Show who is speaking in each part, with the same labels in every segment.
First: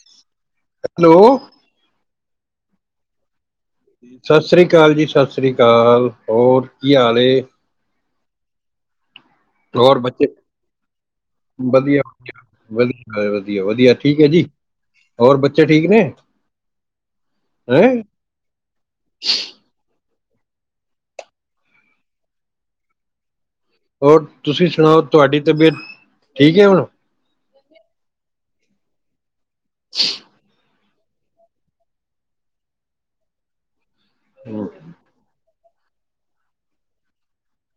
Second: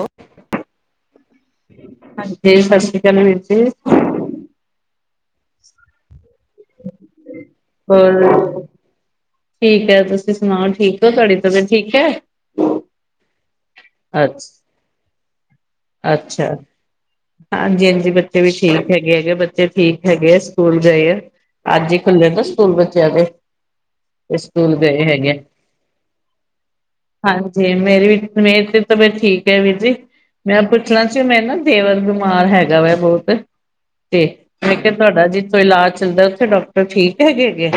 Speaker 1: ਹੋ
Speaker 2: ਹੈਲੋ।
Speaker 1: ਹਾਂਜੀ, ਸਤਿ ਸ਼੍ਰੀ ਅਕਾਲ ਵੀਰ ਜੀ।
Speaker 2: ਸਤਿ ਸ੍ਰੀ ਅਕਾਲ ਜੀ, ਸਤਿ ਸ੍ਰੀ ਅਕਾਲ, ਹੋਰ ਕੀ ਹਾਲ ਏ?
Speaker 1: ਹੋਰ [unintelligible] ਠੀਕ
Speaker 2: ਹੋਰ
Speaker 1: ਹੈ
Speaker 2: ਬੱਚੇ
Speaker 1: ਤੁਸੀਂ ਸੁਣਾਓ ਠੀਕ ਹੋ ਤੁਹਾਡੀ ਤਬੀਅਤ ਠੀਕ
Speaker 2: ਵਧੀਆ
Speaker 1: ਹੈ
Speaker 2: ਵਧੀਆ ਵਧੀਆ ਵਧੀਆ ਵਧੀਆ। ਠੀਕ ਹੈ ਜੀ
Speaker 1: ਅੱਛਾ
Speaker 2: ਹੋਰ ਬੱਚੇ ਠੀਕ ਨੇ?
Speaker 1: ਅੱਛਾ ਹਾਂਜੀ
Speaker 2: ਹੈਂ,
Speaker 1: ਹਾਂਜੀ ਬੱਚੇ ਵੀ ਠੀਕ ਹੈਗੇ ਹੈਗੇ ਬ ਬੱਚੇ ਠੀਕ ਹੈਗੇ ਆ ਸਕੂਲ ਗਏ ਆ ਅੱਜ ਹੀ ਖੁੱਲੇ ਨਾ ਸਕੂਲ ਬੱਚਿਆਂ ਦੇ।
Speaker 2: ਹੋਰ
Speaker 1: ਤੇ
Speaker 2: ਤੁਸੀਂ
Speaker 1: ਸਕੂਲ
Speaker 2: ਸੁਣਾਓ
Speaker 1: ਗਏ ਹੈਗੇ
Speaker 2: ਤੁਹਾਡੀ ਤਬੀਅਤ ਠੀਕ ਹੈ ਹੁਣ?
Speaker 1: ਹਾਂਜੀ ਮੇਰੀ ਵੀ ਮੇਰੇ ਤੇ ਤਬੀਯਤ ਠੀਕ ਹੈ ਵੀਰ ਜੀ ਮੈਂ ਪੁਛਣਾ ਸੀ ਮੈਂ ਨਾ ਦੇਵਰ ਬਿਮਾਰ ਹੈਗਾ ਵਾ ਬਹੁਤ ਤੇ
Speaker 2: ਹਮ,
Speaker 1: ਮੈਂ ਕਿਹਾ ਤੁਹਾਡਾ ਜੇ ਕੋਈ ਇਲਾਜ ਚੱਲਦਾ ਉੱਥੇ ਡਾਕਟਰ ਠੀਕ ਹੈਗੇ-ਹੈਗੇ।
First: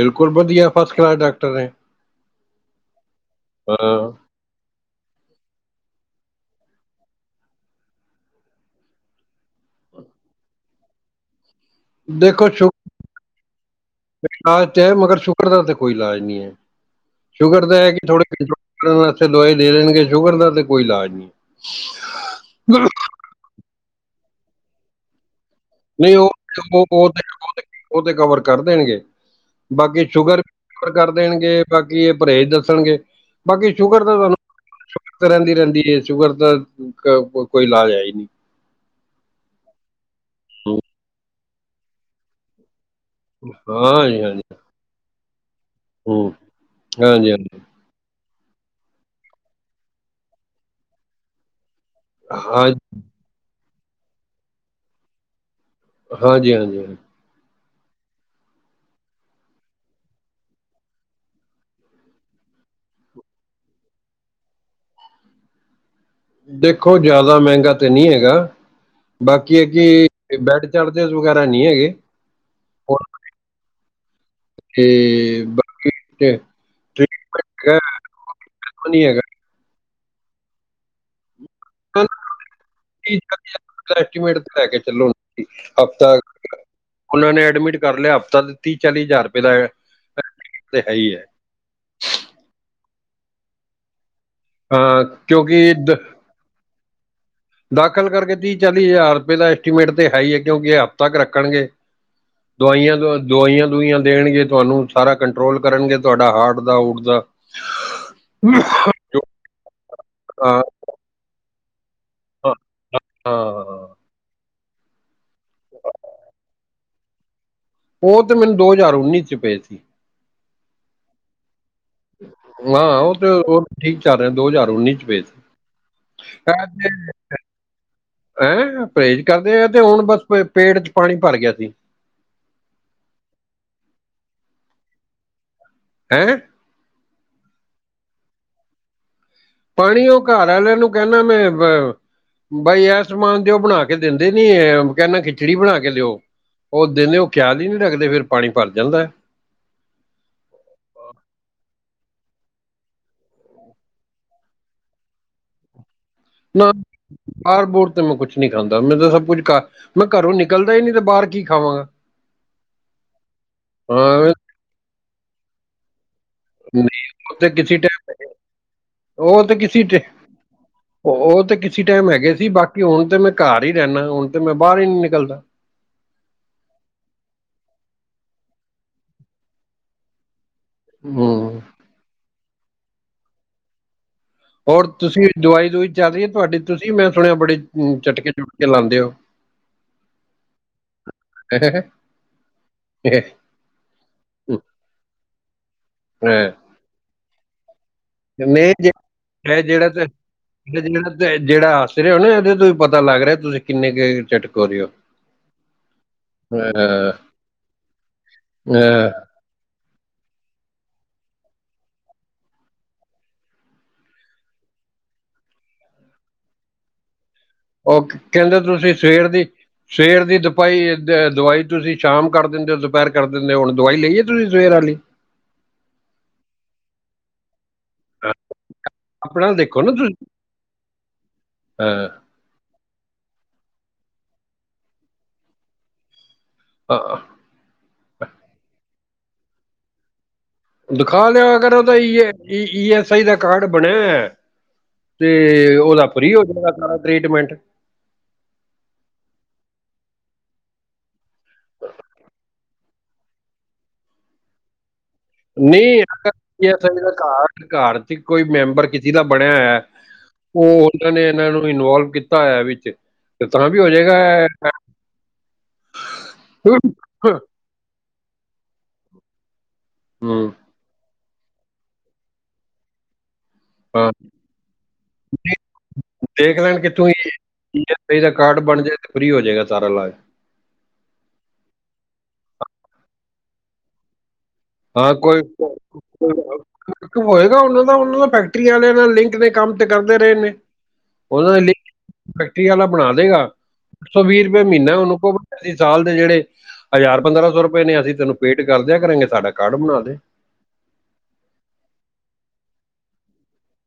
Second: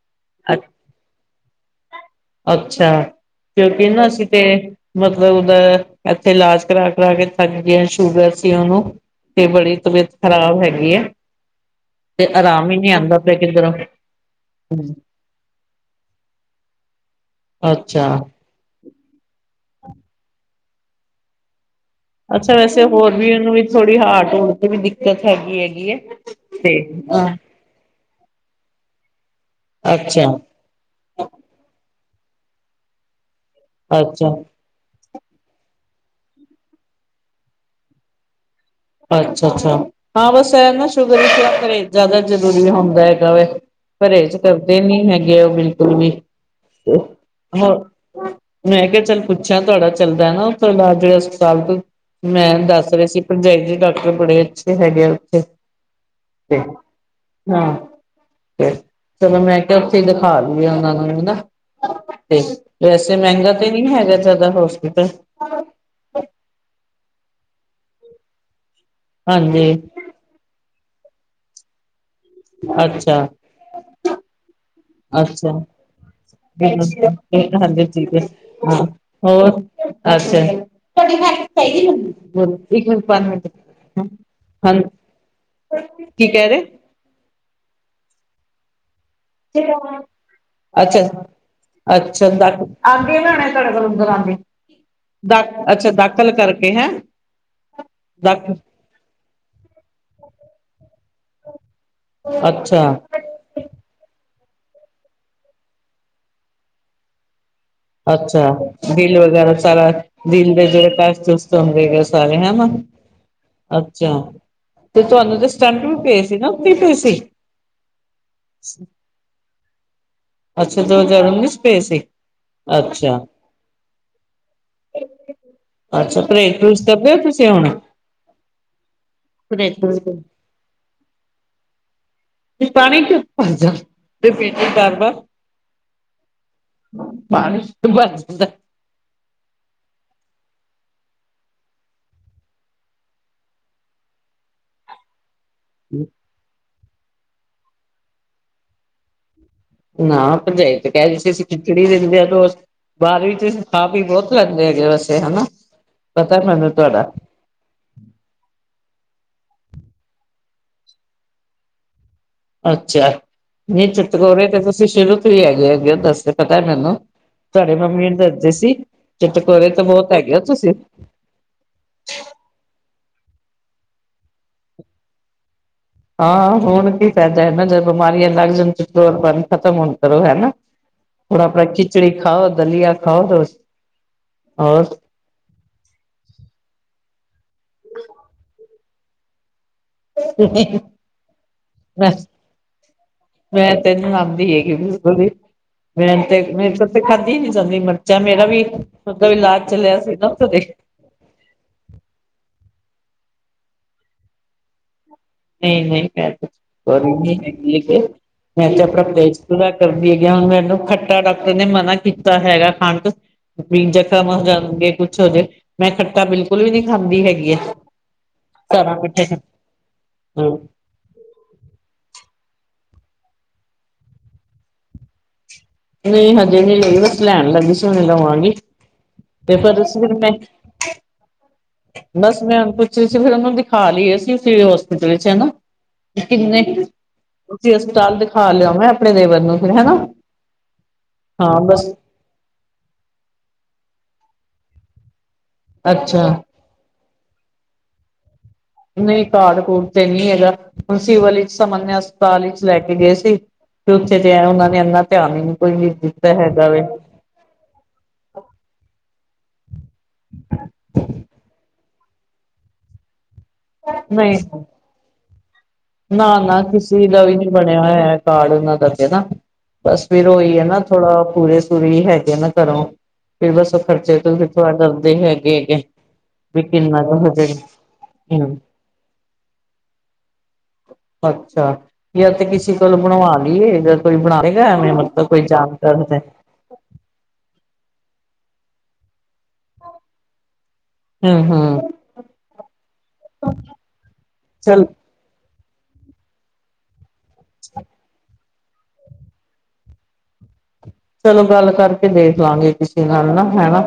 Speaker 2: ਬਿਲਕੁਲ ਵਧੀਆ, ਫਸਟ ਕਲਾਸ ਡਾਕਟਰ ਨੇ,
Speaker 1: ਅ-----ਅੱਛਾ ਕਿਉਂਕਿ ਨਾ
Speaker 2: ਹਾਂ
Speaker 1: ਅਸੀਂ, ਤੇ ਮਤਲਬ ਉਹਦਾ ਇੱਥੇ ਇਲਾਜ ਕਰਾ ਕਰਾ ਕੇ ਥੱਕ ਗਏ ਸ਼ੂਗਰ ਸੀ ਉਹਨੂੰ, ਤੇ ਬੜੀ ਤਬੀਅਤ ਖ਼ਰਾਬ ਹੈਗੀ ਐ। ਤੇ
Speaker 2: ਦੇਖੋ
Speaker 1: ਆਰਾਮ ਹੀ
Speaker 2: ਸ਼ੂਗਰ
Speaker 1: ਨੀ ਆਂਦਾ ਪਿਆ ਕਿਧਰੋਂ ਵੀ।
Speaker 2: ਇਲਾਜ ਤਾਂ ਐ ਮਗਰ ਸ਼ੂਗਰ ਦਾ ਤੇ ਕੋਈ ਇਲਾਜ ਨੀ ਹੈ ਸ਼ੂਗਰ ਦਾ ਹੈ
Speaker 1: ਅੱਛਾ
Speaker 2: ਕਿ ਥੋੜ੍ਹੇ ਕਿ। ਇੱਕ ਟਾਇਮ ਐਥੇ ਦਵਾਈ ਦੇ ਦੇਣਗੇ ਸ਼ੂਗਰ ਦਾ ਤੇ ਕੋਈ ਇਲਾਜ ਨੀ।
Speaker 1: ਅੱਛਾ ਵੈਸੇ ਹੋਰ ਵੀ ਉਹਨੂੰ ਵੀ ਥੋੜੀ ਹਾਰਟ ਹੂਰਟ ਤੇ ਵੀ ਦਿੱਕਤ ਹੈਗੀ ਏ।
Speaker 2: ਨਹੀਂ ਉਹ ਤੇ ਉਹ ਤੇ ਉਹ ਤੇ ਉਹ ਤੇ ਕਵਰ ਕਰ ਦੇਣਗੇ ਬਾਕੀ
Speaker 1: ਅੱਛਾ
Speaker 2: ਸ਼ੂਗਰ ਰੈਫਰ ਕਰ ਦੇਣਗੇ ਬਾਕੀ ਪਰਹੇਜ਼ ਦੱਸਣਗੇ ਬਾਕੀ ਸ਼ੂਗਰ ਦਾ ਤਾਂ
Speaker 1: ਅੱਛਾ
Speaker 2: ਤੁਹਾਨੂੰ ਸ਼ੁਗਰ ਤਾਂ ਰਹਿੰਦੀ ਰਹਿੰਦੀ ਐ ਸ਼ੂਗਰ ਦਾ ਕ ਕੋਈ ਇਲਾਜ ਹੈ ਈ ਨੀ।
Speaker 1: ਅੱਛਾ-ਅੱਛਾ ਹਾਂ ਬਸ ਇਹ ਨਾ ਸ਼ੂਗਰ ਚ ਪਰਹੇਜ ਜ਼ਿਆਦਾ ਜ਼ਰੂਰੀ ਹੁੰਦਾ ਹੈ। ਗਾ ਵੇ
Speaker 2: ਹਾਂਜੀ
Speaker 1: ਪਰਹੇਜ
Speaker 2: ਹਾਂਜੀ
Speaker 1: ਕਰਦੇ ਨੀ ਹੈਗੇ ਉਹ ਬਿਲਕੁਲ ਵੀ।
Speaker 2: ਹਮ ਹਾਂਜੀ ਹਾਂਜੀ
Speaker 1: ਮੈਂ ਕਿਹਾ ਚੱਲ ਪੁੱਛਾਂ ਤੁਹਾਡਾ ਚੱਲਦਾ ਨਾ ਉਥੋਂ ਇਲਾਜ ਜੇੜੇ ਹਸਪਤਾਲ ਤੋਂ, ਮੈਂ
Speaker 2: ਹਾਂ
Speaker 1: ਦੱਸ ਰਹੀ ਸੀ ਭਰਜਾਈ ਦੇ ਡਾਕਟਰ ਬੜੇ ਅੱਛੇ ਹੈਗੇ ਆ ਉੱਥੇ। ਤੇ
Speaker 2: ਹਾਂਜੀ-ਹਾਂਜੀ।
Speaker 1: ਹਾਂ ਤੇ ਚਲੋ ਮੈਂ ਕਿਹਾ ਉੱਥੇ ਦਿਖਾ ਦੀਏ ਉਹਨਾਂ ਨੂੰ ਵੀ ਨਾ। ਤੇ ਵੈਸੇ ਮਹਿੰਗਾ ਤੇ ਨੀ ਹੈਗਾ ਜ਼ਿਆਦਾ ਹੌਸਪਿਟਲ?
Speaker 2: ਦੇਖੋ ਜ਼ਿਆਦਾ ਮਹਿੰਗਾ ਤੇ ਨੀ ਹੈਗਾ ਬਾਕੀ ਇਹ
Speaker 1: ਹਾਂਜੀ
Speaker 2: ਕਿ ਤੇ ਬੈਡ ਚਾਰਜਿਸ ਵਗੈਰਾ ਨੀ ਹੈਗੇ।
Speaker 1: ਅੱਛਾ।
Speaker 2: ਤੇ
Speaker 1: ਅੱਛਾ
Speaker 2: ਬਾਕੀ,
Speaker 1: [unintelligible] ਠੀਕ ਹੈ ਹਾਂ
Speaker 2: ਉਹ ਨਹੀਂ ਹੈਗਾ
Speaker 1: ਹੋਰ ਅੱਛਾ ਜੀ ਤੁਹਾਡੇ ਹੈਗੀ [unintelligible] ਇੱਕ ਮਿੰਟ ਪੰਜ ਮਿੰਟ ਹਾਂ
Speaker 2: ਐਸਟੀਮੇਟ ਤੇ ਲੈ ਕੇ ਚੱਲੋ
Speaker 1: ਹਾਂਜੀ
Speaker 2: ਹਫਤਾ
Speaker 1: ਕੀ ਕਹਿ ਰਹੇ?
Speaker 2: ਉਹਨਾਂ ਨੇ ਐਡਮਿਟ ਕਰ ਲਿਆ ਹਫ਼ਤਾ ਤੇ ਤੀ ਚਾਲੀ ਹਜ਼ਾਰ ਦਾ
Speaker 1: ਇਹ ਡਰੌਗ
Speaker 2: ਤੇ
Speaker 1: ਬਣਾਇਆ
Speaker 2: ਹੈ
Speaker 1: ਅੱਛਾ
Speaker 2: ਹੀ ਹੈ
Speaker 1: ਅੱਛਾ ਡ ਆਗੇ ਲੈਣੇ ਤੁਹਾਡੇ ਕੋਲ ਅੰਦਰ ਆਗੇ
Speaker 2: ਹਾਂ
Speaker 1: ਡ
Speaker 2: ਕਿਉਂਕਿ
Speaker 1: ਅੱਛਾ
Speaker 2: ਦ-
Speaker 1: ਡ ਕਲ ਕਰਕੇ ਹੈਂ।
Speaker 2: ਦਾਖਲ
Speaker 1: ਦਾ
Speaker 2: ਕਰਕੇ ਤੀਹ ਚਾਲੀ ਹਜ਼ਾਰ ਰੁਪਏ ਦਾ ਐਸਟੀਮੇਟ ਤੇ ਹੈ ਈ ਏ ਕਿਉਂਕਿ ਐਹ ਹਫ਼ਤਾ ਏਕ ਰੱਖਣਗੇ।
Speaker 1: ਅੱਛਾ।
Speaker 2: ਦਵਾਈਆਂ-ਦੁਈਆਂ ਦੇਣਗੇ ਤੁਹਾਨੂੰ, ਸਾਰਾ ਕੰਟਰੋਲ ਕਰਨਗੇ ਤੁਹਾਡਾ ਹਾਰਟ ਦਾ ਹਊਟ ਦਾ।
Speaker 1: ਅੱਛਾ, ਬਿੱਲ
Speaker 2: ਜੋ
Speaker 1: ਵਗੈਰਾ ਸਾਰਾ ਬਿੱਲ
Speaker 2: ਹਾਂ
Speaker 1: ਦੇ ਜਿਹੜੇ ਟੈਸਟ ਟੂਸਟ ਚੰਬੇ ਗਏ ਸਾਰੇ
Speaker 2: ਹਾਂ
Speaker 1: ਹੈਨਾ
Speaker 2: ਹਾਂ
Speaker 1: ਅੱਛਾ। ਤੇ ਤੁਹਾਨੂੰ ਤੇ ਸਟੰਟ ਵੀ ਪਏ ਸੀ ਨਾ ਉਤੇ ਪਏ ਸੀ।
Speaker 2: ਉਹ ਤੇ ਮੈਨੂੰ ਦੋ ਹਜ਼ਾਰ ਉੱਨੀ ਚ ਪਏ ਸੀ।
Speaker 1: ਅੱਛਾ ਦੋ ਹਜ਼ਾਰ ਉੱਨੀ ਚ ਪਏ ਸੀ।
Speaker 2: ਹਾਂ, ਉਹ
Speaker 1: ਅੱਛਾ
Speaker 2: ਤੇ ਉਹ ਠੀਕ ਚੱਲ ਰਿਹਾ ਦੋ ਹਜ਼ਾਰ ਉੱਨੀ ਚ ਪਏ ਸੀ।
Speaker 1: ਅੱਛਾ ਪਰੇਜ ਪਰੂਜ ਕਰਦੇ ਹੋ ਤੁਸੀਂ ਹੁਣ?
Speaker 2: ਹੈਂ ਪਰਹੇਜ਼ ਕਰਦੇ ਆ
Speaker 1: ਪਰਹੇਜ਼
Speaker 2: ਤੇ ਹੁਣ ਬਸ
Speaker 1: ਪਰੂਜ
Speaker 2: ਪੇਟ ਚ ਪਾਣੀ ਭਰ ਗਿਆ ਸੀ।
Speaker 1: ਪਾਣੀ [unintelligible]
Speaker 2: [unintelligible]
Speaker 1: [unintelligible]
Speaker 2: ਪਾਣੀ ਉਹ ਘਰ ਆਲਿਆਂ ਨੂੰ ਕਹਿੰਨਾ ਮੈਂ ਵ ਬਾਈ ਆਹ ਸਮਾਨ ਦੇ ਉਹ ਬਣਾ ਕੇ ਦੇਂਦੇ ਨੀ ਇਹ ਕਹਿੰਨਾ ਖਿੱਚ ਖਿਚੜੀ ਬਣਾ ਕੇ ਦਿਓ ਉਹ ਦਿਲੋ ਖਿਆਲ ਹੀ ਨਹੀਂ ਰਖਦੇ ਫਿਰ ਪਾਣੀ ਭਰ ਜਾਂਦਾ।
Speaker 1: ਨਾ, ਭਰਜਾਈ ਤੇ ਕਹਿ ਰਹੀ ਸੀ ਅਸੀਂ ਖਿਚੜੀ ਦਿੰਦੇ ਆਂ ਰੋਜ਼। ਬਾਅਦ ਵਿੱਚ ਖਾ ਪੀ ਬਹੁਤ ਲੈਂਦੇ ਹੈਗੇ ਵੈਸੇ ਹਨਾ ਪਤਾ
Speaker 2: ਨਾ
Speaker 1: ਮੈਨੂੰ ਤੁਹਾਡਾ
Speaker 2: ਆਹ ਰਿਪੋਰਟ ਤੇ ਮੈਂ ਕੁਛ ਨਹੀਂ ਖਾਂਦਾ ਮੈਂ ਤਾਂ ਸਭ ਕੁੱਝ ਘਰ ਮੈਂ ਘਰੋਂ ਨਿਕਲਦਾ ਹੀ ਨਹੀਂ ਤੇ ਬਾਹਰ ਕੀ ਖਾਵਾਂਗਾ?
Speaker 1: ਅੱਛਾ ਨੀ
Speaker 2: ਹਾਂ
Speaker 1: ਚਿਤਕੋਰੇ ਤੇ ਤੁਸੀਂ ਸ਼ੁਰੂ ਤੋਂ ਹੀ ਹੈਗੇ ਹੈਗੇ ਹੋ ਦੱਸ ਪਤਾ ਏ ਮੈਨੂੰ
Speaker 2: ਨਹੀਂ ਉਹ ਤੇ
Speaker 1: ਤੁਹਾਡੇ
Speaker 2: ਕਿਸੇ
Speaker 1: ਮੰਮੀ ਨੂੰ ਦੱਸਦੇ ਸੀ,
Speaker 2: ਟਾਈਮ
Speaker 1: ਜੇ
Speaker 2: ਉਹ ਤੇ
Speaker 1: ਚਟਕੋਰੇ
Speaker 2: ਕਿਸੇ
Speaker 1: ਤਾਂ
Speaker 2: ਟ
Speaker 1: ਬਹੁਤ ਹੈਗੇ ਹੋ ਤੁਸੀਂ।
Speaker 2: ਉਹ ਤਾਂ ਕਿਸੇ ਟਾਈਮ ਹੈਗੇ ਸੀ, ਬਾਕੀ ਹੁਣ ਤੇ ਮੈਂ ਘਰ ਹੀ ਰਹਿੰਦਾ, ਹੁਣ ਤੇ ਮੈਂ ਬਾਹਰ ਹੀ ਨੀ ਨਿਕਲਦਾ।
Speaker 1: ਹਾਂ ਹੁਣ ਕੀ ਫਾਇਦਾ ਏ ਨਾ ਜੇ ਬਿਮਾਰੀਆਂ ਲੱਗ ਜਾਣ ਤੇ ਖਤਮ ਹੋਣ ਕਰੋ ਹੈਨਾ। ਹੁਣ
Speaker 2: ਹੂੰ
Speaker 1: ਆਪਣਾ ਖਿਚੜੀ ਖਾਓ, ਦਲੀਆ ਖਾਓ ਰੋਜ
Speaker 2: ਹੋਰ ਤੁਸੀਂ ਦਵਾਈ -ਦੁਵਾਈ ਚੱਲ ਰਹੀ ਆ ਤੁਹਾਡੀ, ਤੁਸੀਂ ਮੈਂ ਸੁਣਿਆ ਬੜੇ ਚਟਕੇ-ਚੁਟਕੇ ਲਾਂਦੇ ਓ।
Speaker 1: ਹੀਂ-ਹੀਂ ਬਸ। ਮੈਂ ਤੈਨੀ ਲਾਉਦੀ ਹੈਗੀ ਬਿਲਕੁਲ ਵੀ। ਮੈਂ ਤੇ ਮੇ ਤੇ ਤੇ ਖਾਂਦੀ ਨੀ ਜਾਂਦੀ ਮਿਰਚਾਂ ਮੇਰਾ ਵੀ
Speaker 2: ਨਹੀਂ
Speaker 1: ਦਾ ਵੀ
Speaker 2: ਜਿਹੜਾ
Speaker 1: ਇਲਾਜ
Speaker 2: ਜਿਹੜਾ
Speaker 1: ਚੱਲਿਆ
Speaker 2: ਤੇ
Speaker 1: ਸੀ ਉਥੋਂ ਦੀ
Speaker 2: ਇਹ ਜਿਹੜਾ ਤੇ ਜਿਹੜਾ ਹੱਸ ਰਹੇ ਹੋ ਨਾ ਇਹਦੇ ਤੋਂ ਹੀ ਪਤਾ ਲੱਗ ਰਿਹਾ ਤੁਸੀਂ ਕਿੰਨੇ ਕੁ ਚਟਕੋਰੇ ਹੋ।
Speaker 1: ਨਹੀਂ ਨਹੀਂ ਮੈਂ ਨੀ ਹੈਗੀ ਮੈਂ ਤੇ ਆਪਣਾ ਪਰਹੇਜ ਪੂਰਾ ਕਰਦੀ ਹੈਗੀ ਹੁਣ ਮੈਨੂੰ ਖੱਟਾ ਡਾਕਟਰ ਨੇ ਮਨਾ ਕੀਤਾ ਹੈਗਾ ਖਾਣ ਤੋਂ। ਬੀ ਜ਼ਖ਼ਮ ਹੋ ਜਾਣਗੇ ਕੁੱਛ ਹੋ ਜਾਵੇ ਮੈਂ ਖੱਟਾ ਬਿਲਕੁਲ ਵੀ ਨਹੀਂ ਖਾਂਦੀ ਹੈਗੀ ਆ।
Speaker 2: ਉਹ ਕਹਿੰਦੇ ਤੁਸੀਂ
Speaker 1: ਸਾਰਾ ਮਿੱਠੇ
Speaker 2: ਸਵੇਰ ਦੀ ਸਵੇਰ ਦੀ
Speaker 1: ਹੂੰ
Speaker 2: ਦੁਪਾਈ ਏ। ਦਵਾਈ ਤੁਸੀਂ ਸ਼ਾਮ ਕਰ ਦਿੰਦੇ ਹੋ, ਦੁਪਹਿਰ ਕਰ ਦਿੰਦੇ ਹੋ, ਹੁਣ ਦਵਾਈ ਲਈ ਏ ਤੁਸੀਂ ਸਵੇਰ ਵਾਲੀ।
Speaker 1: ਨਹੀਂ ਹਜੇ ਨਹੀਂ ਲਈ ਬਸ ਲੈਣ ਲੱਗੀ ਸੀ। ਹੁਣ ਲਵਾਂਗੀ
Speaker 2: ਆਪਣਾ
Speaker 1: ਪੇ ਫਿਰ
Speaker 2: ਦੇਖੋ ਨਾ
Speaker 1: ਉਸ ਦਿਨ
Speaker 2: ਤੁਸੀਂ
Speaker 1: ਮੈਂ। ਬਸ ਮੈਂ ਹੁਣ ਪੁੱਛ ਤੁਸੀਂ ਫਿਰ ਉਹਨੂੰ ਦਿਖਾ ਲਈਏ ਅਸੀਂ ਫੇਰ ਹੋਸਪਿਟਲ ਵਿੱਚ ਹੈਨਾ ਕਿੰਨੇ ਤੁਸੀਂ ਹਸਪਤਾਲ ਦਿਖਾ ਲਓ ਨਾ ਆਪਣੇ ਦੇਵਰ ਨੂੰ ਫਿਰ ਹੈਨਾ।
Speaker 2: ਦਿਖਾ ਲਿਆਂ ਅਗਰ ਉਹਦਾ ਈ E S I the card ਬਣਿਆ ਐ। ਤੇ ਉਹਦਾ
Speaker 1: ਅੱਛਾ
Speaker 2: ਫਰੀ ਹੋ ਜਾਣਾ ਸਾਰਾ ਟਰੀਟਮੈਂਟ।
Speaker 1: ਨਹੀਂ ਕਾਰਡ-ਕੂਡ ਤੇ ਨਹੀਂ ਹੈਗਾ, ਹੁਣ ਸਿਵਲ ਵਿੱਚ ਸਮਾਨਯਾ ਹਸਪਤਾਲ ਵਿੱਚ ਲੈ ਕੇ ਗਏ ਸੀ। ਫੇਰ ਉੱਥੇ ਤੇ ਉਹਨਾ ਨੇ ਇੰਨਾ ਧਿਆਨ ਹੀ ਨੀ ਕੋਈ ਦਿੱਤਾ ਹੈਗਾ ਵੇ।
Speaker 2: ਘਰ-ਘਰ ਚ ਕੋਈ ਮੈਂਬਰ ਜਿਹਦਾ ਬਣਿਆ ਹੋਇਆ ਐ। ਉਹ ਉਹਨਾਂ ਨੇ ਇਹਨਾਂ ਨੂੰ ਇਨਵੋਲਵ ਕੀਤਾ ਹੋਇਆ ਵਿੱਚ। ਤੇ ਤਾਂ ਵੀ ਹੋ ਜਾਏਗਾ
Speaker 1: ਨਹੀਂ ਨਾ-ਨਾ ਕਿਸੇ ਦਾ ਵੀ ਬਣਿਆ ਹੋਇਆ ਕਾਰਡ ਉਹਨਾਂ ਦਾ ਤੇ ਨਾ ਬਸ ਫਿਰ ਉਹੀ ਏ ਨਾ ਥੋੜਾ ਪੂਰੇ-ਸੂਰੇ ਹੈਗੇ ਆ ਨਾ ਘਰੋਂ ਫੇਰ ਬਸ ਖਰਚੇ ਤੋਂ ਵੀ ਥੋਣਾ ਡਰਦੇ ਹੈਗੇ ਹੈਗੇ ਵੀ ਕਿੰਨਾ ਕੁ ਹੋ ਜਾਏਗਾ?
Speaker 2: ਤੇ ਇਹਦਾ ਕਾਰਡ ਬਣ ਜਾਏ ਤਾਂ ਫ੍ਰਰੀ ਹੋ ਜਾਏਗਾ ਸਾਰਾ ਇਲਾਜ।
Speaker 1: ਅੱਛਾ, ਜਾਂ ਤੇ ਕਿਸੇ ਕੋਲ ਬਣਵਾ ਲਈਏ ਜਾਂ? ਕੋਈ ਬਣਾਏਗਾ ਐਵੇਂ ਮਤਲਬ ਕੋਈ ਜਾਣਕਾਰ ਤੇ?
Speaker 2: ਹੋਏਗਾ ਉਹਨਾਂ ਦਾ - ਉਹਨਾਂ ਦਾ ਫੈਕਟਰੀ ਵਾਲਿਆਂ ਨਾਲ ਲਿੰਕ ਨੇ ਕੰਮ ਤੇ ਕਰਦੇ ਰਹੇ ਨੇ।
Speaker 1: ਹਮ
Speaker 2: ਉਹ
Speaker 1: ਹਮ
Speaker 2: ਫੈਕਟਰੀ ਵਾਲਾ ਬਣਾ ਦੇਗਾ ਅੱਠ ਸੌ ਵੀਹ ਰੁਪਏ
Speaker 1: ਚੱਲ
Speaker 2: ਮਹੀਨਾ ਉਹਨੂੰ ਕੋ ਅਸੀਂ ਸਾਲ ਦੇ ਜਿਹੜੇ ਹਜ਼ਾਰ ਪੰਦਰਾਂ ਸੌ ਰੁਪਏ ਨੇ ਅਸੀਂ ਤੈਨੂੰ ਪੇਡ ਕਰਦਿਆਂ ਕਰਾਂਗੇ ਸਾਡਾ ਕਾਰਡ ਬਣਾ ਦੇ
Speaker 1: ਚਲੋ ਗੱਲ ਕਰਕੇ ਦੇਖ ਲਾਂਗੇ ਕਿਸੇ ਨਾਲ ਨਾ ਹਨ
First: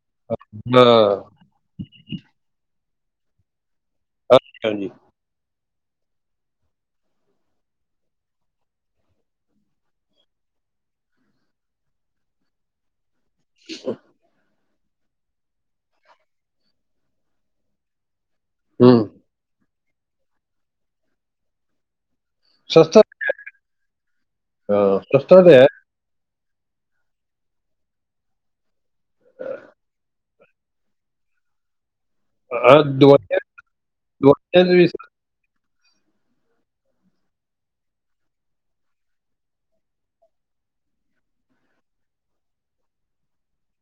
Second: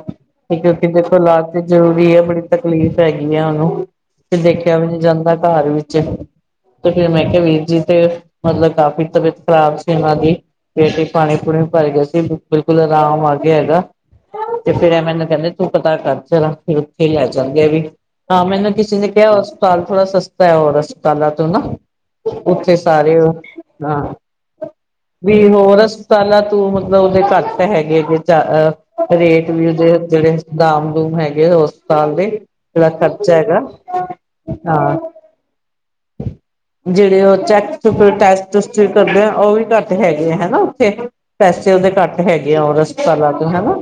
Speaker 2: ਹਾਂ
Speaker 1: ਕਿਉਂਕਿ ਦੇਖੋ ਲਾ ਜੋਰ ਵੀ ਹੈ ਬੜੀ ਤਕਲੀਫ਼ ਹੈਗੀ ਆ ਉਹਨੂੰ ਤੇ ਦੇਖਿਆ ਵੀ
Speaker 2: ਹਾਂਜੀ
Speaker 1: ਨਹੀਂ ਜਾਂਦਾ ਘਰ ਵਿੱਚ। ਤੇ ਫਿਰ ਮੈਂ ਕਿਹਾ ਵੀਰ ਜੀ ਤੇ ਮਤਲਬ ਕਾਫ਼ੀ ਤਬੀਅਤ ਖ਼ਰਾਬ ਸੀ ਉਹਨਾਂ ਦੀ। ਪੇਟ ਚ ਪਾਣੀ-ਪੂਣੀ ਭਰ ਗਿਆ ਸੀ ਬਿਲਕੁਲ ਆਰਾਮ ਆ ਗਿਆ ਹੈਗਾ। ਤੇ ਫੇਿਰ ਇਹ ਮੈਨੂੰ ਕਹਿੰਦੇ ਤੂੰ ਪਤਾ ਕਰ ਜਰਾ, ਉੱਥੇ ਲੈ ਜਾਂਦੇ ਆ ਵੀ ਹਾਂ ਮੈਨੂੰ
Speaker 2: ਹੂੰ
Speaker 1: ਕਿਸੇ ਨੇ ਕਿਹਾ ਪਰ ਥੋੜਾ ਸਸਤਾ ਐ ਹੋਰ ਹਸਪਤਾਲਾ ਤੋਂ ਨਾ। ਉੱਥੇ
Speaker 2: ਸਸਤਾ
Speaker 1: ਸਾਰੇ ਹਾਂ,
Speaker 2: ਹਾਂ, ਸਸਤਾ
Speaker 1: ਵੀ
Speaker 2: ਤੇ ਹੈ
Speaker 1: ਹੋਰ ਹਸਪਤਾਲਾਂ ਓ ਮਤਲਬ ਉਹਦੇ ਘੱਟ ਹੈਗੇ ਰੇਟ ਵੀ ਉਹਦੇ ਜਿਹੜੇ ਦਾਮ-ਦੂਮ ਹੈਗੇ ਉਸ ਹਸਪਤਾਲ ਦੇ
Speaker 2: ਹਾਂ
Speaker 1: ਜਿਹੜਾ ਖ਼ਰਚਾ
Speaker 2: ਦਵਾਈਆਂ
Speaker 1: ਹੈਗਾ,
Speaker 2: ਦਵਾਈਆਂ ਵੀ
Speaker 1: ਹਾਂ
Speaker 2: [inaudible]
Speaker 1: ਜਿਹੜੇ ਉਹ ਚੈੱਕ ਚੱਕ ਟੈਸ ਤੁਸਤ ਕਰਦੇ ਆ ਉਹ ਵੀ ਘੱਟ ਹੈਗੇ ਆ ਹਨਾ ਉੱਥੇ ਪੈਸੇ ਉਹਦੇ ਘੱਟ ਹੈਗੇ ਆ ਉਹ ਰਸਪਾਲਾ ਤੋਂ ਹਨਾ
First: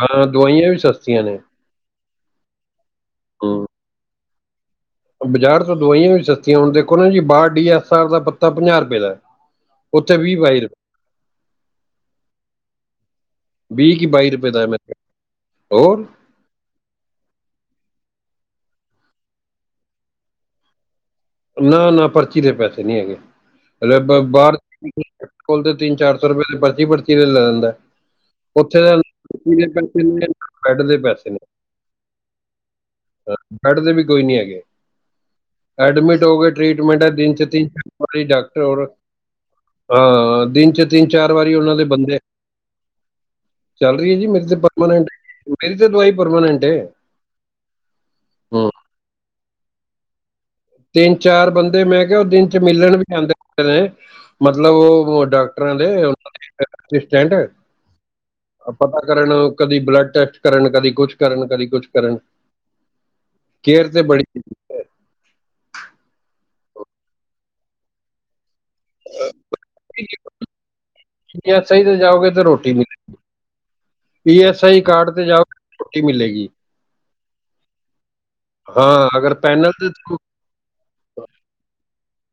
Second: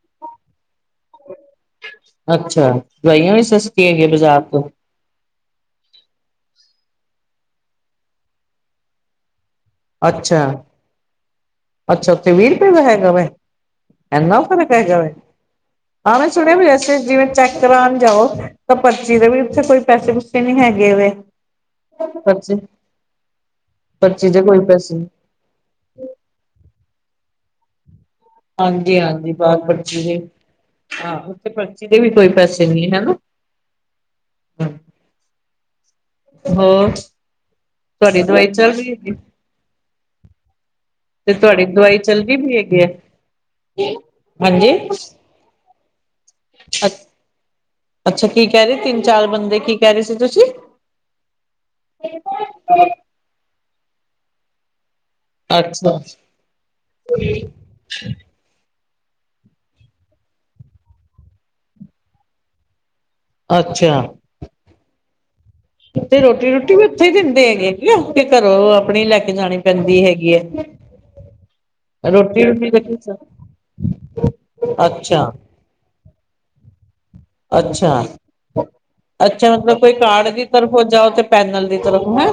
Speaker 2: ਹਾਂ ਦਵਾਈਆਂ ਵੀ ਸਸਤੀਆਂ ਨੇ
Speaker 1: ਅੱਛਾ ਦਵਾਈਆਂ ਵੀ
Speaker 2: ਹੂੰ
Speaker 1: ਸਸਤੀਆਂ ਹੈਗੀਆਂ ਬਾਜ਼ਾਰ ਤੋਂ
Speaker 2: ਬਾਜ਼ਾਰ ਤੋਂ ਦਵਾਈਆਂ ਵੀ ਸਸਤੀਆਂ ਹੁਣ ਦੇਖੋ ਨਾ ਜੀ ਬਾਹਰ ਡੀ ਐਸ ਆਰ ਦਾ ਪੱਤਾ ਪੰਜਾਹ ਰੁਪਏ ਦਾ ਉੱਥੇ ਵੀ
Speaker 1: ਅੱਛਾ
Speaker 2: ਬਹਿ
Speaker 1: ਅੱਛਾ ਉੱਥੇ ਵੀਹ ਰੁਪਏ ਦਾ ਹੈਗਾ ਵ
Speaker 2: ਰੁਪਏ ਕੀ
Speaker 1: ਇੰਨਾ
Speaker 2: ਰੁਪਏ ਦਾ ਹੈ
Speaker 1: ਫਰਕ
Speaker 2: ਮੇਰੇ
Speaker 1: ਹੈਗਾ
Speaker 2: ਕੋਲ। ਹੋਰ
Speaker 1: ਵ ਸੁਣਿਆ ਹੋਆ ਜਿਵੇਂ ਚੈੱਕ ਕਰਾਉਣ ਜਾਓ ਤਾਂ ਪਰਚੀ ਦੇ ਵੀ ਉੱਥੇ ਕੋਈ ਪੈਸੇ ਪੂਸੇ ਨੀ ਹੈਗੇ
Speaker 2: ਨਾ ਨਾ ਪਰਚੀ ਦੇ ਪੈਸੇ ਨਹੀਂ ਹੈਗੇ
Speaker 1: ਪਰਚੀ ਦੇ
Speaker 2: ਬਾਹਰ
Speaker 1: ਕੋਈ ਪੈਸੇ ਨੀ
Speaker 2: ਕੋਲ ਤੇ ਤਿੰਨ ਚਾਰ ਸੌ ਰੁਪਏ ਦੀ ਪਰਚੀ ਪਰਚੀ ਤੇ ਲੈ ਲੈਂਦਾ ਉੱਥੇ ਦਾ
Speaker 1: ਹਾਂਜੀ ਹਾਂਜੀ ਬਾਲ
Speaker 2: ਦੇ ਪੈਸੇ
Speaker 1: ਪਰਚੀ ਦੇ
Speaker 2: ਨੇ ਬੈੱਡ ਦੇ
Speaker 1: ਹਾਂ
Speaker 2: ਪੈਸੇ
Speaker 1: ਉੱਥੇ ਪਰਚੀ ਦੇ ਵੀ ਕੋਈ ਪੈਸੇ ਨਹੀਂ ਹਨਾ।
Speaker 2: ਬੈਡ ਦੇ ਵੀ ਕੋਈ ਨੀ ਹੈਗੇ ਐਡਮਿਟ ਦੋ ਗਏ
Speaker 1: ਹੋਰ
Speaker 2: ਟ੍ਰੀਟਮੈਂਟ ਹੈ ਦਿਨ ਚ ਤਿੰਨ ਚਾਰ
Speaker 1: ਤੁਹਾਡੀ
Speaker 2: ਵਾਰੀ
Speaker 1: ਦਵਾਈ
Speaker 2: ਡਾਕਟਰ
Speaker 1: ਚੱਲ
Speaker 2: ਹੋਰ
Speaker 1: ਰਹੀ ਹੈਗੀ
Speaker 2: ਹਾਂ ਦਿਨ ਚ ਤਿੰਨ ਚਾਰ
Speaker 1: ਤੇ
Speaker 2: ਵਾਰੀ
Speaker 1: ਤੁਹਾਡੀ
Speaker 2: ਉਹਨਾਂ ਦੇ
Speaker 1: ਦਵਾਈ
Speaker 2: ਬੰਦੇ
Speaker 1: ਚੱਲਦੀ ਵੀ ਹੈਗੀ ਹੈ
Speaker 2: ਚੱਲ ਰਹੀ ਹੈ ਜੀ ਮੇਰੀ ਤੇ
Speaker 1: ਹਾਂਜੀ
Speaker 2: ਪਰਮਾਨੈਂਟ ਮੇਰੀ ਤਾਂ ਦਵਾਈ ਪਰਮਾਨੈਂਟ ਹੈ
Speaker 1: ਅ ਅੱਛਾ ਕੀ ਕਹਿ
Speaker 2: ਹੂੰ।
Speaker 1: ਰਹੀ ਤਿੰਨ ਚਾਰ ਬੰਦੇ ਕੀ ਕਹਿ ਰਹੇ ਸੀ ਤੁਸੀਂ
Speaker 2: ਤਿੰਨ ਚਾਰ ਬੰਦੇ ਮੈਂ ਕਿਹਾ ਉਹ ਦਿਨ ਚ ਮਿਲਣ ਵੀ ਆਉਂਦੇ ਨੇ ਮਤਲਬ ਉਹ ਡਾਕਟਰਾਂ ਦੇ
Speaker 1: ਅੱਛਾ
Speaker 2: ਅਸਿਸਟੈਂਟ ਪਤਾ ਕਰਨ ਕਦੀ ਬਲੱਡ ਟੈਸਟ ਕਰਨ ਕਦੀ ਕੁਛ ਕਰਨ ਕਦੀ ਕੁਛ ਕਰਨ ਕੇਰ
Speaker 1: ਅੱਛਾ
Speaker 2: ਤੇ ਬੜੀ
Speaker 1: ਤੇ ਰੋਟੀ ਰੂਟੀ ਵੀ ਉੱਥੇ ਹੀ ਦਿੰਦੇ ਹੈਗੇ ਹਨ ਨਾ ਘਰੋਂ ਆਪਣੀ ਲੈ ਕੇ ਜਾਣੀ ਪੈਂਦੀ ਹੈਗੀ ਹੈ ਰੋਟੀ ਰਟੀ
Speaker 2: ਪੀ ਐੱਸ ਆਈ ਕਾਰਡ ਤੇ ਜਾ ਛੋਟੀ ਮਿਲੇਗੀ
Speaker 1: ਅੱਛਾ
Speaker 2: ਹਾਂ ਅਗਰ
Speaker 1: ਅੱਛਾ
Speaker 2: ਪੈਨਲ
Speaker 1: ਮਤਲਬ
Speaker 2: ਦੇ
Speaker 1: ਕੋਈ
Speaker 2: ਥਰੂ
Speaker 1: ਕਾਰਡ ਦੀ ਤਰਫੋਂ ਜਾਓ ਤੇ ਪੈਨਲ ਦੀ ਤਰਫ ਹੈ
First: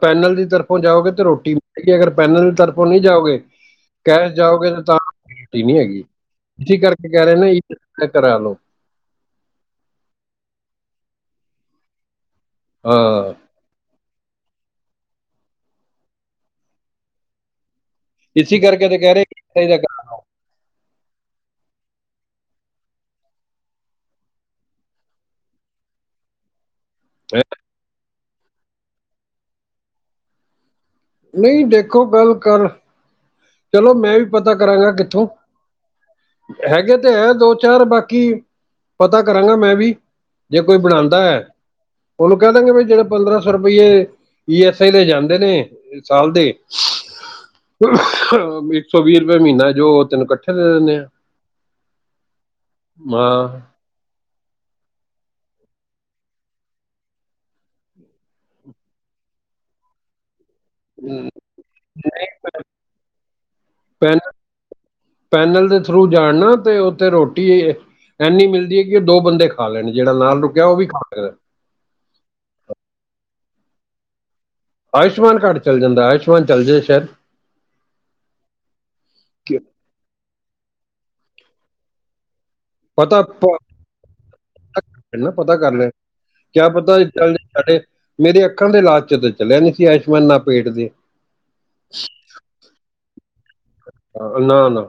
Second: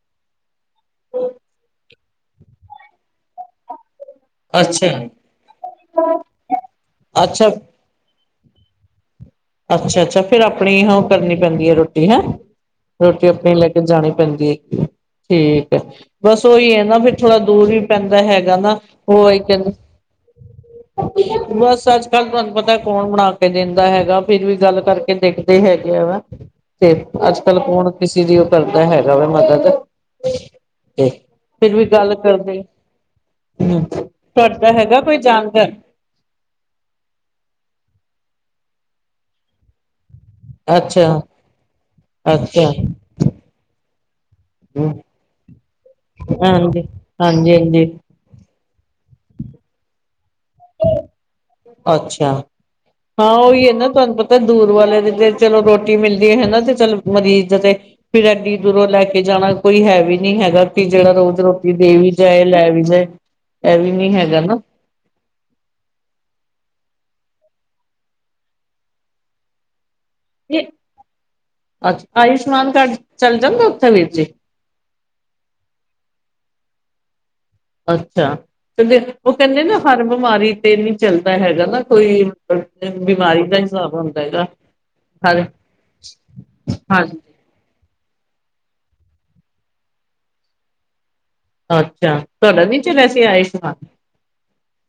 Speaker 2: ਪੈਨਲ ਦੀ ਤਰਫੋਂ ਜਾਓਗੇ ਤੇ ਰੋਟੀ ਮਲੇਗੀ ਅਗਰ ਪੈਨਲ ਦੀ ਤਰਫੋਂ ਨਹੀਂ ਜਾਓਗੇ ਕਹਿ ਜਾਓਗੇ
Speaker 1: ਅੱਛਾ,
Speaker 2: ਤਾਂਟੀ ਨਹੀਂ ਹੈਗੀ ਇਸ ਕਰਕੇ ਕਹਿ ਰਹੇ
Speaker 1: ਅੱਛਾ,
Speaker 2: ਨਾ ਘਰਾਂ ਲਓ
Speaker 1: ਅੱਛਾ ਅੱਛਾ ਫੇਰ ਆਪਣੀ ਉਹ ਕਰਨੀ ਪੈਂਦੀ ਹੈ ਰੋਟੀ ਹੈਂ ਰੋਟੀ
Speaker 2: ਹਾਂ
Speaker 1: ਆਪਣੀ ਲ ਜਾਣੀ ਪੈਂਦੀ ਹੈ ਠੀਕ ਹੈ ਬਸ ਉਹੀ ਹੈ ਨਾ ਫੇਰ ਥੋੜਾ ਦੂਰ ਹੀ ਪੈਂਦਾ ਹੈਗਾ
Speaker 2: ਇਸੇ
Speaker 1: ਨਾ
Speaker 2: ਕਰਕੇ ਤੇ ਕਹਿ
Speaker 1: ਉਹ
Speaker 2: ਰਹੇ ਪੀਐਸਆਈ
Speaker 1: ਕਹਿੰਦੇ
Speaker 2: ਦਾ
Speaker 1: ਬਸ ਅੱਜ ਕੱਲ ਤੁਹਾਨੂੰ ਪਤਾ ਕੌਣ ਬਣਾ ਕੇ ਦੇਣ ਦੇਂਦਾ ਹੈਗਾ ਫਿਰ ਵੀ ਗੱਲ ਕਰਕੇ ਦੇਖਦੇ ਹੈਗੇ ਆ ਵਾ ਤੇ
Speaker 2: ਕੰਮ
Speaker 1: ਅੱਜ
Speaker 2: ਹੈ।
Speaker 1: ਕੱਲ ਕੌਣ ਕਿਸੇ ਦੀ ਉਹ ਕਰਦਾ ਹੈਗਾ ਵਾ ਮਦਦ ਤੇ
Speaker 2: ਨਹੀਂ
Speaker 1: ਫਿਰ ਵੀ
Speaker 2: ਦੇਖੋ
Speaker 1: ਗੱਲ ਕਰਦੇ
Speaker 2: ਕਰ ਚਲੋ ਮੈਂ ਵੀ ਪਤਾ
Speaker 1: ਤੁਹਾਡਾ
Speaker 2: ਕਰਾਂਗਾ
Speaker 1: ਹੈਗਾ ਕੋਈ
Speaker 2: ਕਿੱਥੋਂ
Speaker 1: ਜਾਣਕਾਰ
Speaker 2: ਹੈਗੇ ਤੇ ਹੈ ਦੋ ਚਾਰ ਬਾਕੀ ਪਤਾ ਕਰਾਂਗਾ ਮੈਂ ਵੀ ਜੇ ਕੋਈ
Speaker 1: ਅੱਛਾ,
Speaker 2: ਬਣਾਉਂਦਾ ਹੈ ਉਹਨੂੰ ਕਹਿ
Speaker 1: ਅੱਛਾ,
Speaker 2: ਦਾਂਗੇ ਵੀ ਜਿਹੜੇ ਪੰਦਰਾਂ ਸੌ ਰੁਪਈਏ ਈ ਐਸ
Speaker 1: ਹਾਂਜੀ,
Speaker 2: ਆਈ ਤੇ ਜਾਂਦੇ ਨੇ ਸਾਲ ਦੇ
Speaker 1: ਹਾਂਜੀ, ਹਾਂਜੀ।
Speaker 2: ਇੱਕ ਸੌ ਵੀਹ ਰੁਪਏ ਮਹੀਨਾ ਜੋ ਤਿਨ ਇਕੱਠੇ ਦੇ ਦਿੰਦੇ ਆ
Speaker 1: ਅੱਛਾ ਹਾਂ ਉਹੀ ਹੈ ਨਾ ਤੁਹਾਨੂੰ ਪੱਤਾ ਤੰਦੂਰ ਵਾਲੇ ਦੀ ਤੇ ਚਲੋ ਰੋਟੀ ਮਿਲਦੀ ਹੈ ਨਾ ਤੇ ਚੱਲ ਮਰੀਜ਼ ਤੇ ਫਿਰ ਐਡੀ ਦੂਰੋਂ ਲੈ ਕੇ ਜਾਣਾ ਕੋਈ ਹੈ ਵੀ ਨਹੀਂ ਹੈਗਾ ਜਿਹੜਾ ਰੋਜ਼ ਰੋਟੀ ਦੇ ਵੀ ਜਾਏ ਲੈ ਵੀ ਜਾਏ ਇਹ ਵੀ ਨੀ
Speaker 2: ਪੈਨ
Speaker 1: ਹੈਗਾ ਨਾ
Speaker 2: ਪੈਨਲ ਦੇ ਥਰੂ ਜਾਣਨਾ ਤੇ ਉੱਥੇ ਰੋਟੀ ਇੰਨੀ ਮਿਲਦੀ ਹੈ ਕਿ ਉਹ ਦੋ ਬੰਦੇ ਖਾ ਲੈਣ ਜਿਹੜਾ ਨਾਲ ਰੁਕਿਆ ਉਹ ਵੀ ਖਾ ਸਕਦਾ
Speaker 1: ਅੱਛਾ ਆਯੁਸ਼ਮਾਨ ਕਾਰਡ ਚੱਲ ਜਾਂਦਾ ਉੱਥੇ ਵੀਰ ਹੀ
Speaker 2: ਆਯੁਸ਼ਮਾਨ ਕਾਰਡ ਚੱਲ ਜਾਂਦਾ ਆਯੁਸ਼ਮਾਨ ਚੱਲ ਜਾਏ ਸ਼ਾਇਰ
Speaker 1: ਅੱਛਾ ਕਹਿੰਦੇ ਉਹ
Speaker 2: ਕਿ-
Speaker 1: ਕਹਿੰਦੇ ਨਾ ਹਰ ਬਿਮਾਰੀ ਤੇ ਨਹੀਂ ਚੱਲਦਾ ਹੈਗਾ ਨਾ ਕੋਈ
Speaker 2: ਪਤਾ
Speaker 1: ਬਿਮਾਰੀ ਦਾ
Speaker 2: ਪ-
Speaker 1: ਹੀ ਹਿਸਾਬ ਹੁੰਦਾ ਹੈਗਾ
Speaker 2: ਨਾ ਪਤਾ ਕਰ ਲੈ ਕਿਆ ਪਤਾ
Speaker 1: ਹਾਂਜੀ
Speaker 2: ਚੱਲ ਸਾਡੇ ਮੇਰੇ ਅੱਖਾਂ ਦੇ ਇਲਾਜ ਚ ਤਾਂ ਚਲਿਆ ਨੀ ਸੀ ਆਯੁਸ਼ਮਾਨ ਨਾ ਪੇਟ ਦੇ
Speaker 1: ਅੱਛਾ ਤੁਹਾੱਡਾ ਨੀ ਚਲਿਆ ਸੀ ਆਯੁਸ਼ਮਾਨ
Speaker 2: ਨਾ ਨਾ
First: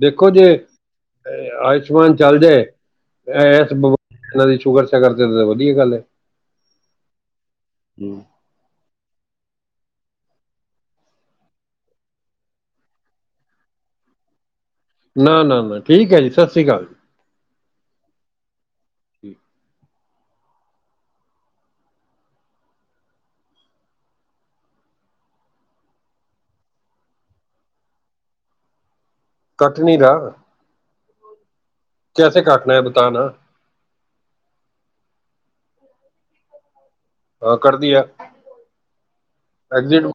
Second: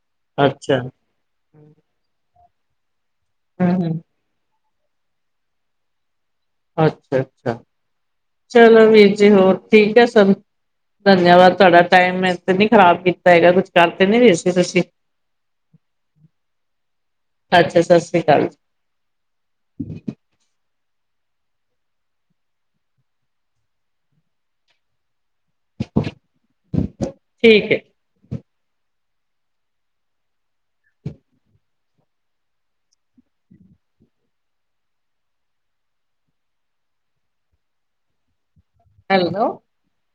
Speaker 2: ਦੇਖੋ ਜੇ
Speaker 1: ਅੱਛਾ
Speaker 2: ਆਯੁਸ਼ਮਾਨ ਚੱਲ ਜਾਏ ਇਸ
Speaker 1: ਹਮ ਹਮ
Speaker 2: ਬਿਮਾਰੀ ਦੀ ਸ਼ੁਗਰ ਸ਼ਾਗਰ ਤੇ ਵਧੀਆ ਗੱਲ ਹੈ
Speaker 1: ਅੱਛਾ ਅੱਛਾ ਚਲੋ ਵੀਰ ਜੇ ਹੋਰ ਠੀਕ ਹੈ ਸੱਬ ਧੰਨਵਾਦ ਤੁਹਾਡਾ ਟਾਈਮ ਤੇ ਨੀ ਖ਼ਰਾਬ ਕੀਤਾ ਹੈਗਾ ਕੁੱਛ ਕਰਕੇ ਨਹੀਂ ਰਹੇ ਸੀ ਤੁਸੀਂ
Speaker 2: ਨਾ ਨਾ ਨਾ ਠੀਕ ਹੈ ਜੀ ਸਤਿ ਸ਼੍ਰੀ ਅਕਾਲ ਜੀ
Speaker 1: ਅੱਛਾ ਸਤਿ ਸ਼੍ਰੀ ਅਕਾਲੀ
Speaker 2: ਠੀਕ
Speaker 1: ਹ [unintelligible] ਠੀਕ
Speaker 2: ਕੱਟ ਨਹੀਂ ਰਿਹਾ ਕੈਸੇ ਕਾਟਣਾ ਹੈ ਬੱਤਾ ਨਾਂ ਆਹ ਕਰਦੀ ਆ
Speaker 1: ਹੈਲੋ
Speaker 2: ਐਗਜਿਟ